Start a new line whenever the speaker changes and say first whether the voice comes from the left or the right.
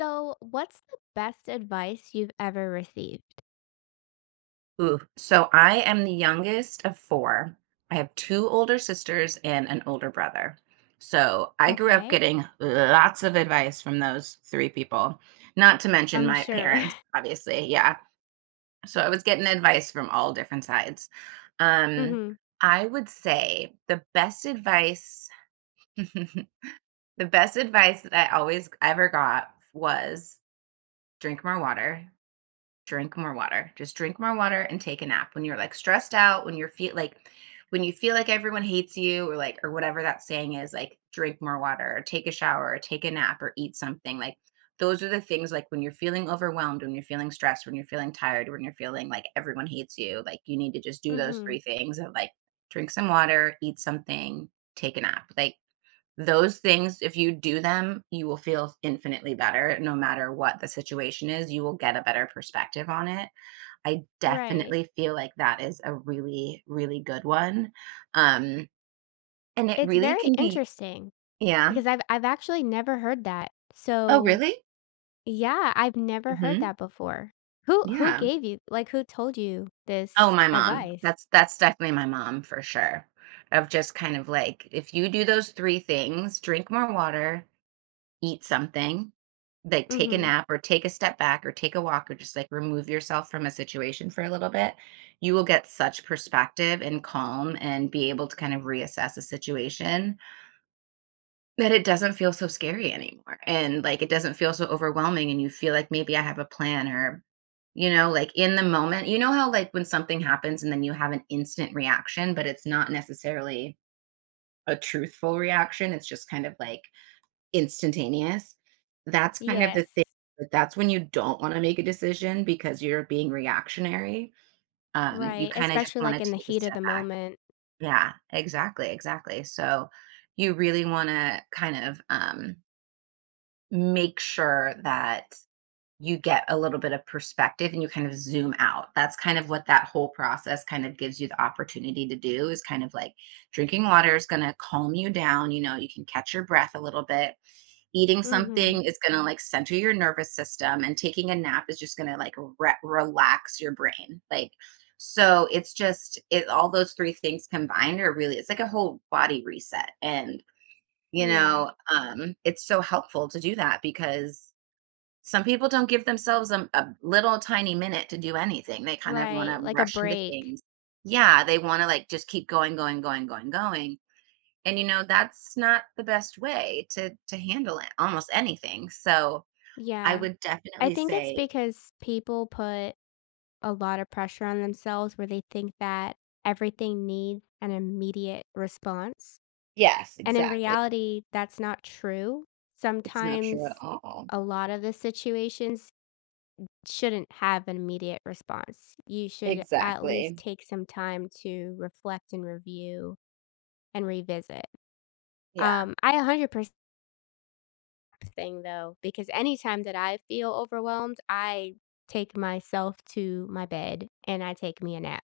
left: So, what's the best advice you've ever received?
right: Ooh, so I am the youngest of 4. I have 2 older sisters and an older brother. So, I grew up
left: Okay.
right: getting lots of advice from those 3 people, not to mention
left: I'm
right: my
left: sure.
right: parents, obviously, yeah. So, I was getting advice from all different sides. Um,
left: Mhm.
right: I would say the best advice the best advice that I always ever got was drink more water. Drink more water. Just drink more water and take a nap. When you're, like, stressed out, when you feel like everyone hates you or whatever that saying is, like, drink more water or take a shower or take a nap or eat something, like, those are the things, like, when you're feeling overwhelmed, when you're feeling stressed, when you're feeling tired, when you're feeling like everyone hates you, like, you need to just do those 3
left: Mhm.
right: things of, like, drink some water, eat something, take a nap. Like, those things, if you do them, you will feel infinitely better no matter what the situation is. You will get a better perspective on it. I
left: Right.
right: definitely feel like that is a really, really good one. Um, and it
left: It's
right: really
left: very
right: can be
left: interesting
right: yeah.
left: because I've actually never heard that.
right: Oh,
left: So,
right: really?
left: yeah, I've never heard
right: Mhm.
left: that before. Who
right: Yeah.
left: gave you, like, who told you
right: Oh,
left: this
right: my mom.
left: advice?
right: That's definitely my mom for sure. Of just kind of like, if you do those 3 things, drink more water, eat something, like take a
left: Mhm.
right: nap or take a step back or take a walk or just like remove yourself from a situation for a little bit, you will get such perspective and calm and be able to kind of reassess a situation that it doesn't feel so scary anymore. And like it doesn't feel so overwhelming, and you feel like maybe I have a plan. Or you know, like in the moment, you know how like when something happens and then you have an instant reaction, but it's not necessarily a truthful reaction. It's just kind of like instantaneous. That's kind of the
left: Yes.
right: thing, but that's when you don't wanna make a decision, because you're being reactionary. You
left: Right,
right: kinda just
left: especially
right: wanna
left: like in the
right: take a
left: heat of
right: step
left: the
right: back.
left: moment.
right: Yeah, exactly, exactly. So, you really wanna kind of, make sure that you get a little bit of perspective and you kind of zoom out. That's kind of what that whole process kind of gives you the opportunity to do, is kind of like drinking water is going to calm you down. You know, you can catch your breath a little bit. Eating
left: Mhm.
right: something is going to like center your nervous system, and taking a nap is just going to like relax your brain. Like, so it's just it all those three things combined are really it's like a whole body reset. And you
left: Yeah.
right: know, it's so helpful to do that, because some people don't give themselves a little tiny minute to do anything. They kind of
left: Right,
right: wanna
left: like a
right: rush into
left: break.
right: things. Yeah, they wanna, like, just keep going, going, going, going, going, and, you know, that's not the best way to handle it, almost anything, so I
left: Yeah.
right: would
left: I
right: definitely
left: think it's
right: say
left: because people put a lot of pressure on themselves where they think that everything needs an immediate response.
right: yes,
left: And in
right: exactly.
left: reality, that's not true.
right: It's not
left: Sometimes
right: true at all.
left: a lot of the situations shouldn't have an immediate response. You should at least
right: Exactly.
left: take some time to reflect and review and revisit.
right: Yeah.
left: I 100% thing though, because anytime that I feel overwhelmed, I take myself to my bed and I take me a nap.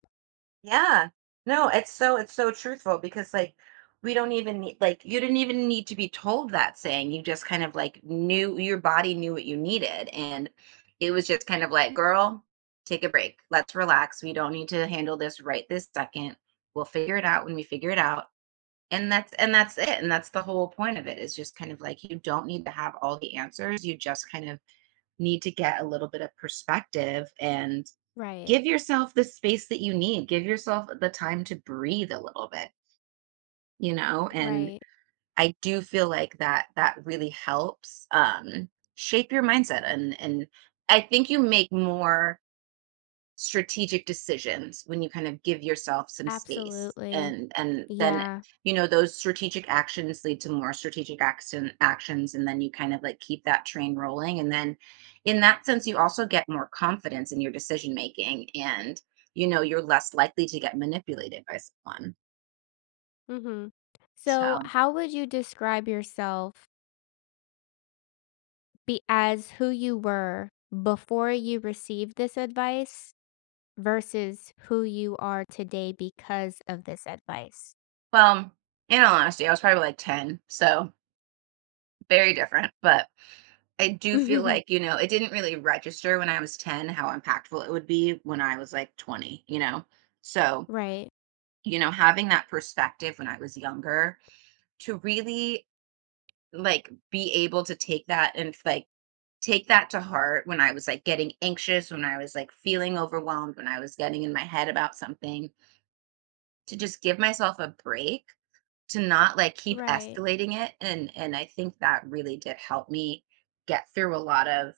right: Yeah. No, it's so truthful, because like we don't even need, like you didn't even need to be told that saying. You just kind of like knew, your body knew what you needed, and it was just kind of like, girl, take a break. Let's relax. We don't need to handle this right this second. We'll figure it out when we figure it out. And that's it. And that's the whole point of it, is just kind of like you don't need to have all the answers. You just kind of need to get a little bit of perspective and
left: Right,
right: give yourself the space that you need. Give yourself the time to breathe a little bit, you know? And
left: right.
right: I do feel like that really helps shape your mindset, and I think you make more strategic decisions when you kind of give yourself some space,
left: Absolutely.
right: and then
left: Yeah.
right: you know, those strategic actions lead to more strategic action actions, and then you kind of like keep that train rolling, and then in that sense you also get more confidence in your decision making, and you know, you're less likely to get manipulated by someone.
left: Mhm. So,
right: So
left: how would you describe yourself be as who you were before you received this advice versus who you are today because of this advice?
right: well, in all honesty, I was probably like 10, so very different. But I do feel like, you know, it didn't really register when I was 10 how impactful it would be when I was like 20, you know? So,
left: Right.
right: you know, having that perspective when I was younger, to really like be able to take that and like take that to heart when I was like getting anxious, when I was like feeling overwhelmed, when I was getting in my head about something, to just give myself a break, to not like keep
left: Right.
right: escalating it. And I think that really did help me get through a lot of.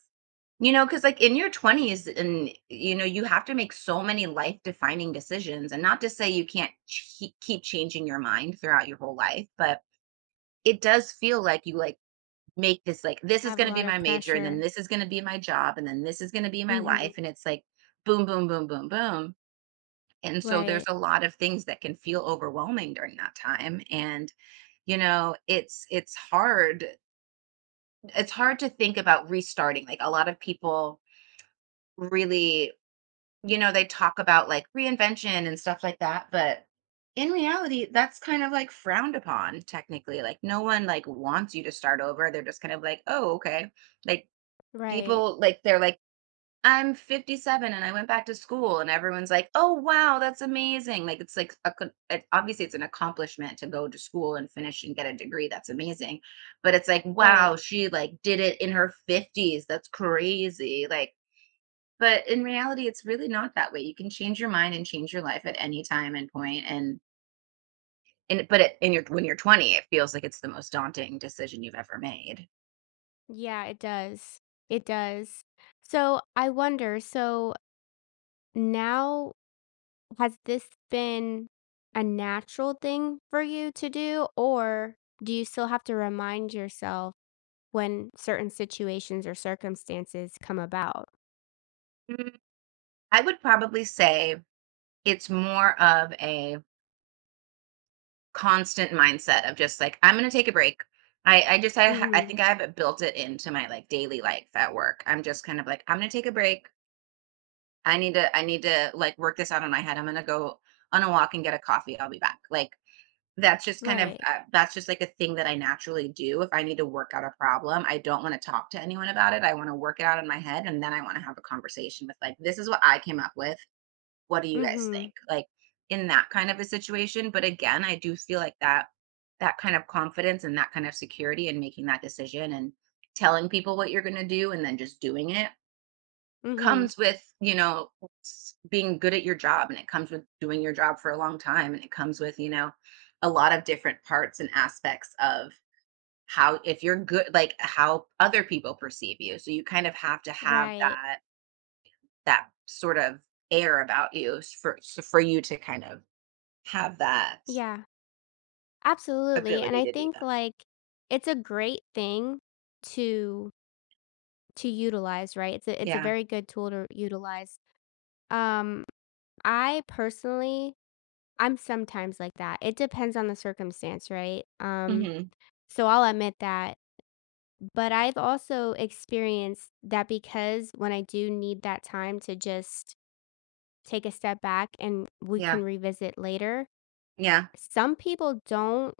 right: You know, because like, in your 20s, and, you know, you have to make so many life-defining decisions, and not to say you can't ch keep changing your mind throughout your whole life, but it does feel like you, like, make this, like, "This is
left: Have a
right: gonna be
left: lot of
right: my major, and then
left: pressure.
right: this is gonna be my job, and then this is gonna be my
left: Mhm.
right: life," and it's like, boom, boom, boom, boom, boom, and so
left: Right.
right: there's a lot of things that can feel overwhelming during that time, and, you know, it's hard to think about restarting, like, a lot of people really, you know, they talk about like reinvention and stuff like that, but in reality, that's kind of like frowned upon technically. Like no one like wants you to start over. They're just kind of like, "Oh, okay." Like
left: Right.
right: people like they're like, "I'm 57 and I went back to school." And everyone's like, "Oh, wow, that's amazing." Like it's like a it, obviously it's an accomplishment to go to school and finish and get a degree. That's amazing. But it's like, "Wow,
left: Right.
right: she like did it in her 50s. That's crazy." Like but in reality, it's really not that way. You can change your mind and change your life at any time and point. And but it, in your when you're 20, it feels like it's the most daunting decision you've ever made.
left: Yeah, it does. It does. So, I wonder, so now, has this been a natural thing for you to do, or do you still have to remind yourself when certain situations or circumstances come about?
right: Mm, I would probably say it's more of a constant mindset of just like I'm gonna take a break. I
left: Mhm.
right: think I've built it into my like daily life at work. I'm just kind of like I'm gonna take a break. I need to like work this out in my head. I'm gonna go on a walk and get a coffee. I'll be back. Like that's just kind of
left: Right.
right: that's just like a thing that I naturally do. If I need to work out a problem, I don't want to talk to anyone about it. I want to work it out in my head and then I want to have a conversation with like this is what I came up with, what do you guys think?
left: Mhm.
right: Like in that kind of a situation. But again, I do feel like that kind of confidence and that kind of security, and making that decision and telling people what you're going to do and then just doing it,
left: Mhm.
right: comes with, you know, being good at your job, and it comes with doing your job for a long time, and it comes with, you know, a lot of different parts and aspects of how if you're good, like how other people perceive you. So you kind of have to have
left: Right.
right: that that sort of air about you for you to kind of have that
left: Yeah. Absolutely. And
right: ability
left: I
right: to do
left: think
right: that.
left: like it's a great thing to to utilize, right? It's a
right: Yeah.
left: very good tool to utilize. Um I personally, I'm sometimes like that. It depends on the circumstance, right?
right: Mhm.
left: So I'll admit that. But I've also experienced that because when I do need that time to just take a step back and we
right: Yeah.
left: can revisit later,
right: Yeah.
left: some people don't,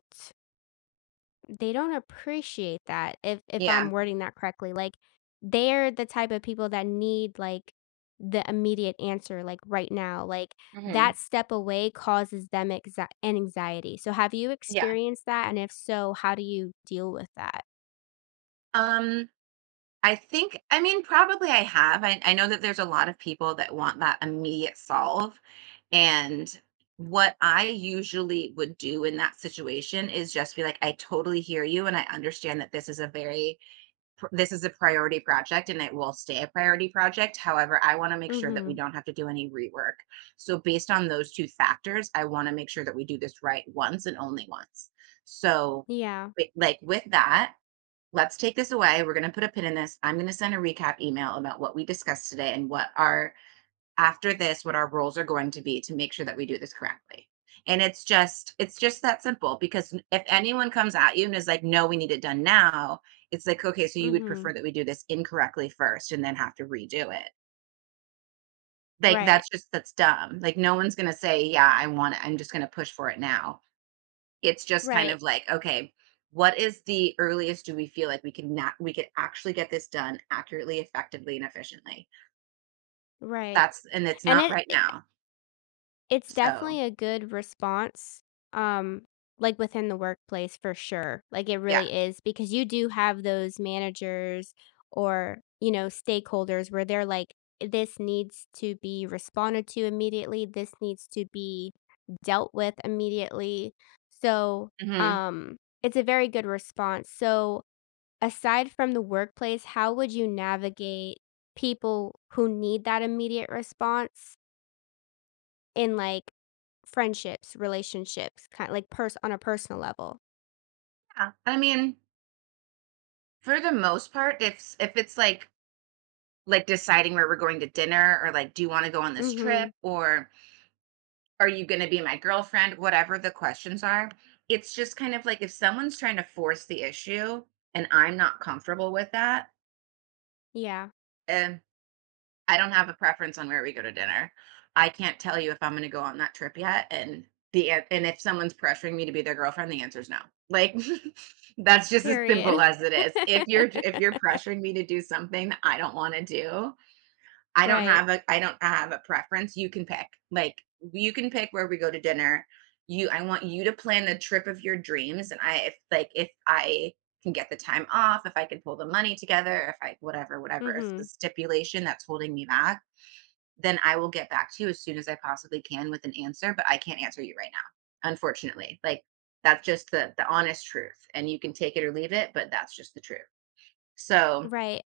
left: they don't appreciate that, if
right: Yeah.
left: I'm wording that correctly. Like, they're the type of people that need like the immediate answer like right now. Like, that
right: Mhm.
left: step away causes them an anxiety. So have you
right: Yeah.
left: experienced that, and if so, how do you deal with that?
right: Um, I think, I mean, probably I have. I know that there's a lot of people that want that immediate solve, and what I usually would do in that situation is just be like, "I totally hear you, and I understand that this is a priority project and it will stay a priority project. However, I want to make sure that we
left: Mhm.
right: don't have to do any rework. So based on those two factors, I want to make sure that we do this right once and only once. So
left: Yeah.
right: like with that, let's take this away. We're going to put a pin in this. I'm going to send a recap email about what we discussed today and what our rules are going to be to make sure that we do this correctly. And it's just that simple because if anyone comes at you and is like, "No, we need it done now," it's like, "Okay, so you would prefer
left: Mhm.
right: that we do this incorrectly first and then have to redo it." Like
left: Right.
right: that's just that's dumb. Like no one's going to say, "Yeah, I want it. I'm just going to push for it now." It's just kind
left: Right.
right: of like, "Okay, what is the earliest do we feel like we can not we could actually get this done accurately, effectively, and efficiently?"
left: Right.
right: That's and it's
left: And
right: not
left: it
right: right
left: i
right: now.
left: it's
right: So,
left: definitely a good response, um, like, within the workplace for sure. Like, it
right: yeah.
left: really is because you do have those managers or, you know, stakeholders where they're like, "This needs to be responded to immediately. This needs to be dealt with immediately." So,
right: Mhm.
left: um, it's a very good response. So aside from the workplace, how would you navigate people who need that immediate response in like friendships, relationships, kind of like on a personal level?
right: Yeah. I mean, for the most part, if it's like deciding where we're going to dinner, or like do you want to go on this trip,
left: Mhm.
right: or are you going to be my girlfriend, whatever the questions are, it's just kind of like if someone's trying to force the issue and I'm not comfortable with that,
left: Yeah.
right: eh, I don't have a preference on where we go to dinner. I can't tell you if I'm gonna go on that trip yet, and the and if someone's pressuring me to be their girlfriend, the answer is no. Like, that's just as simple
left: Period.
right: as it is. If you're if you're pressuring me to do something that I don't wanna do,
left: Right.
right: I don't have a preference, you can pick. Like, you can pick where we go to dinner. You I want you to plan the trip of your dreams, and I if, like, if I can get the time off, if I can pull the money together, if I whatever, whatever is the
left: Mhm.
right: stipulation that's holding me back, then I will get back to you as soon as I possibly can with an answer, but I can't answer you right now, unfortunately. Like that's just the honest truth. And you can take it or leave it, but that's just the truth. So,
left: Right.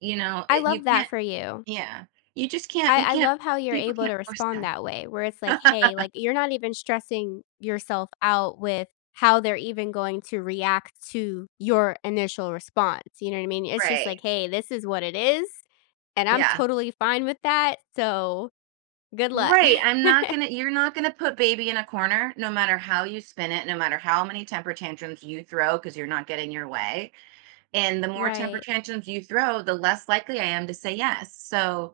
left: I
right: you
left: love that
right: can't
left: for you.
right: yeah. You just can't
left: I
right: you
left: I
right: can't
left: love how you're
right: people
left: able
right: can't
left: to
right: force
left: respond
right: that.
left: that way, where it's like, "Hey," like, you're not even stressing yourself out with how they're even going to react to your initial response, you know what I mean? It's just
right: Right.
left: like, "Hey, this is what it is, and I'm
right: Yeah.
left: totally fine with that, so good luck."
right: Right. I'm not going to, you're not going to put baby in a corner no matter how you spin it, no matter how many temper tantrums you throw because you're not getting your way. And the more temper
left: Right,
right: tantrums you throw, the less likely I am to say yes. So,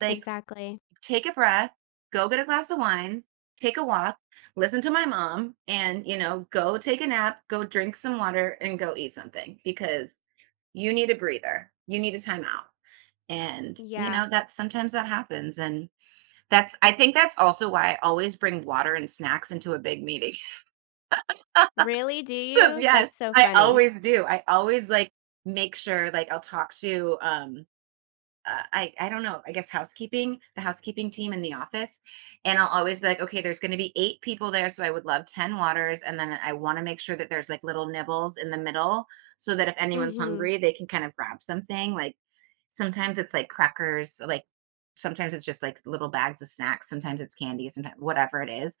right: like,
left: exactly.
right: take a breath, go get a glass of wine, take a walk, listen to my mom, and you know, go take a nap, go drink some water, and go eat something because you need a breather. You need a timeout. And you
left: Yeah.
right: know, that's sometimes that happens. And that's I think that's also why I always bring water and snacks into a big meeting.
left: "Really? Do
right: So
left: you?"
right: yes,
left: That's so
right: I
left: funny.
right: always do. I always like make sure like I'll talk to I don't know, I guess housekeeping, the housekeeping team in the office. And I'll always be like, okay, there's going to be eight people there, so I would love 10 waters, and then I want to make sure that there's like little nibbles in the middle so that if anyone's
left: Mhm,
right: hungry, they can kind of grab something. Like sometimes it's like crackers, like sometimes it's just like little bags of snacks, sometimes it's candy, sometimes whatever it is,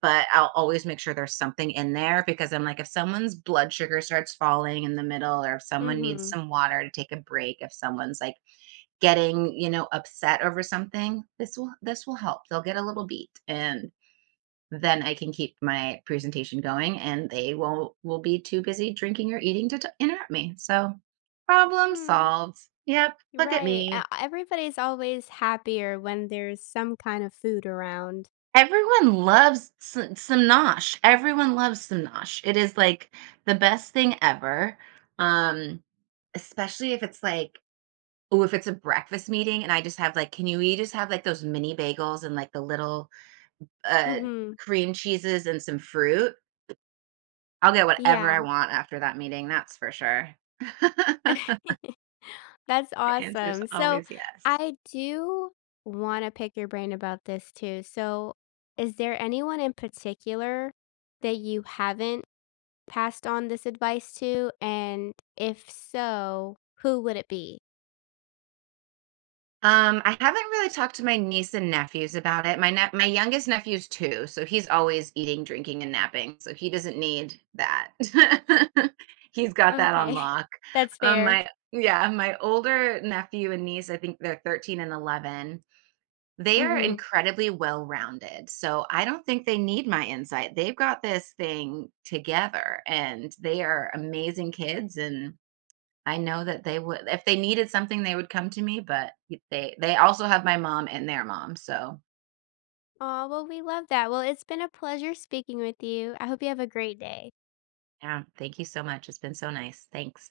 right: but I'll always make sure there's something in there because I'm like if someone's blood sugar starts falling in the middle, or if someone needs
left: mhm.
right: some water to take a break, if someone's like getting, you know, upset over something, this will help. They'll get a little beat and then I can keep my presentation going, and they won't will be too busy drinking or eating to interrupt me. So, problem
left: Mm,
right: solved. Yep, look at
left: right, e
right: me.
left: everybody's always happier when there's some kind of food around.
right: Everyone loves some nosh. Everyone loves some nosh. It is like the best thing ever. Um, especially if it's like oh if it's a breakfast meeting and I just have like can you we just have like those mini bagels and like the little uh,
left: Mhm.
right: cream cheeses and some fruit, I'll get whatever I
left: Yeah.
right: want after that meeting, that's for sure.
left: That's
right: The answer's
left: awesome. So
right: always yes.
left: I do wanna pick your brain about this too. So is there anyone in particular that you haven't passed on this advice to? And if so, who would it be?
right: I haven't really talked to my niece and nephews about it. My youngest nephew's 2, so he's always eating, drinking, and napping, so he doesn't need that. He's got that on
left: Okay.
right: lock.
left: That's fair.
right: My older nephew and niece, I think they're 13 and 11. They are
left: Mhm.
right: incredibly well-rounded, so I don't think they need my insight. They've got this thing together, and they are amazing kids, and I know that they would if they needed something, they would come to me, but they also have my mom and their mom, so,
left: Oh well, we love that. Well, it's been a pleasure speaking with you. I hope you have a great day.
right: yeah, thank you so much. It's been so nice. Thanks.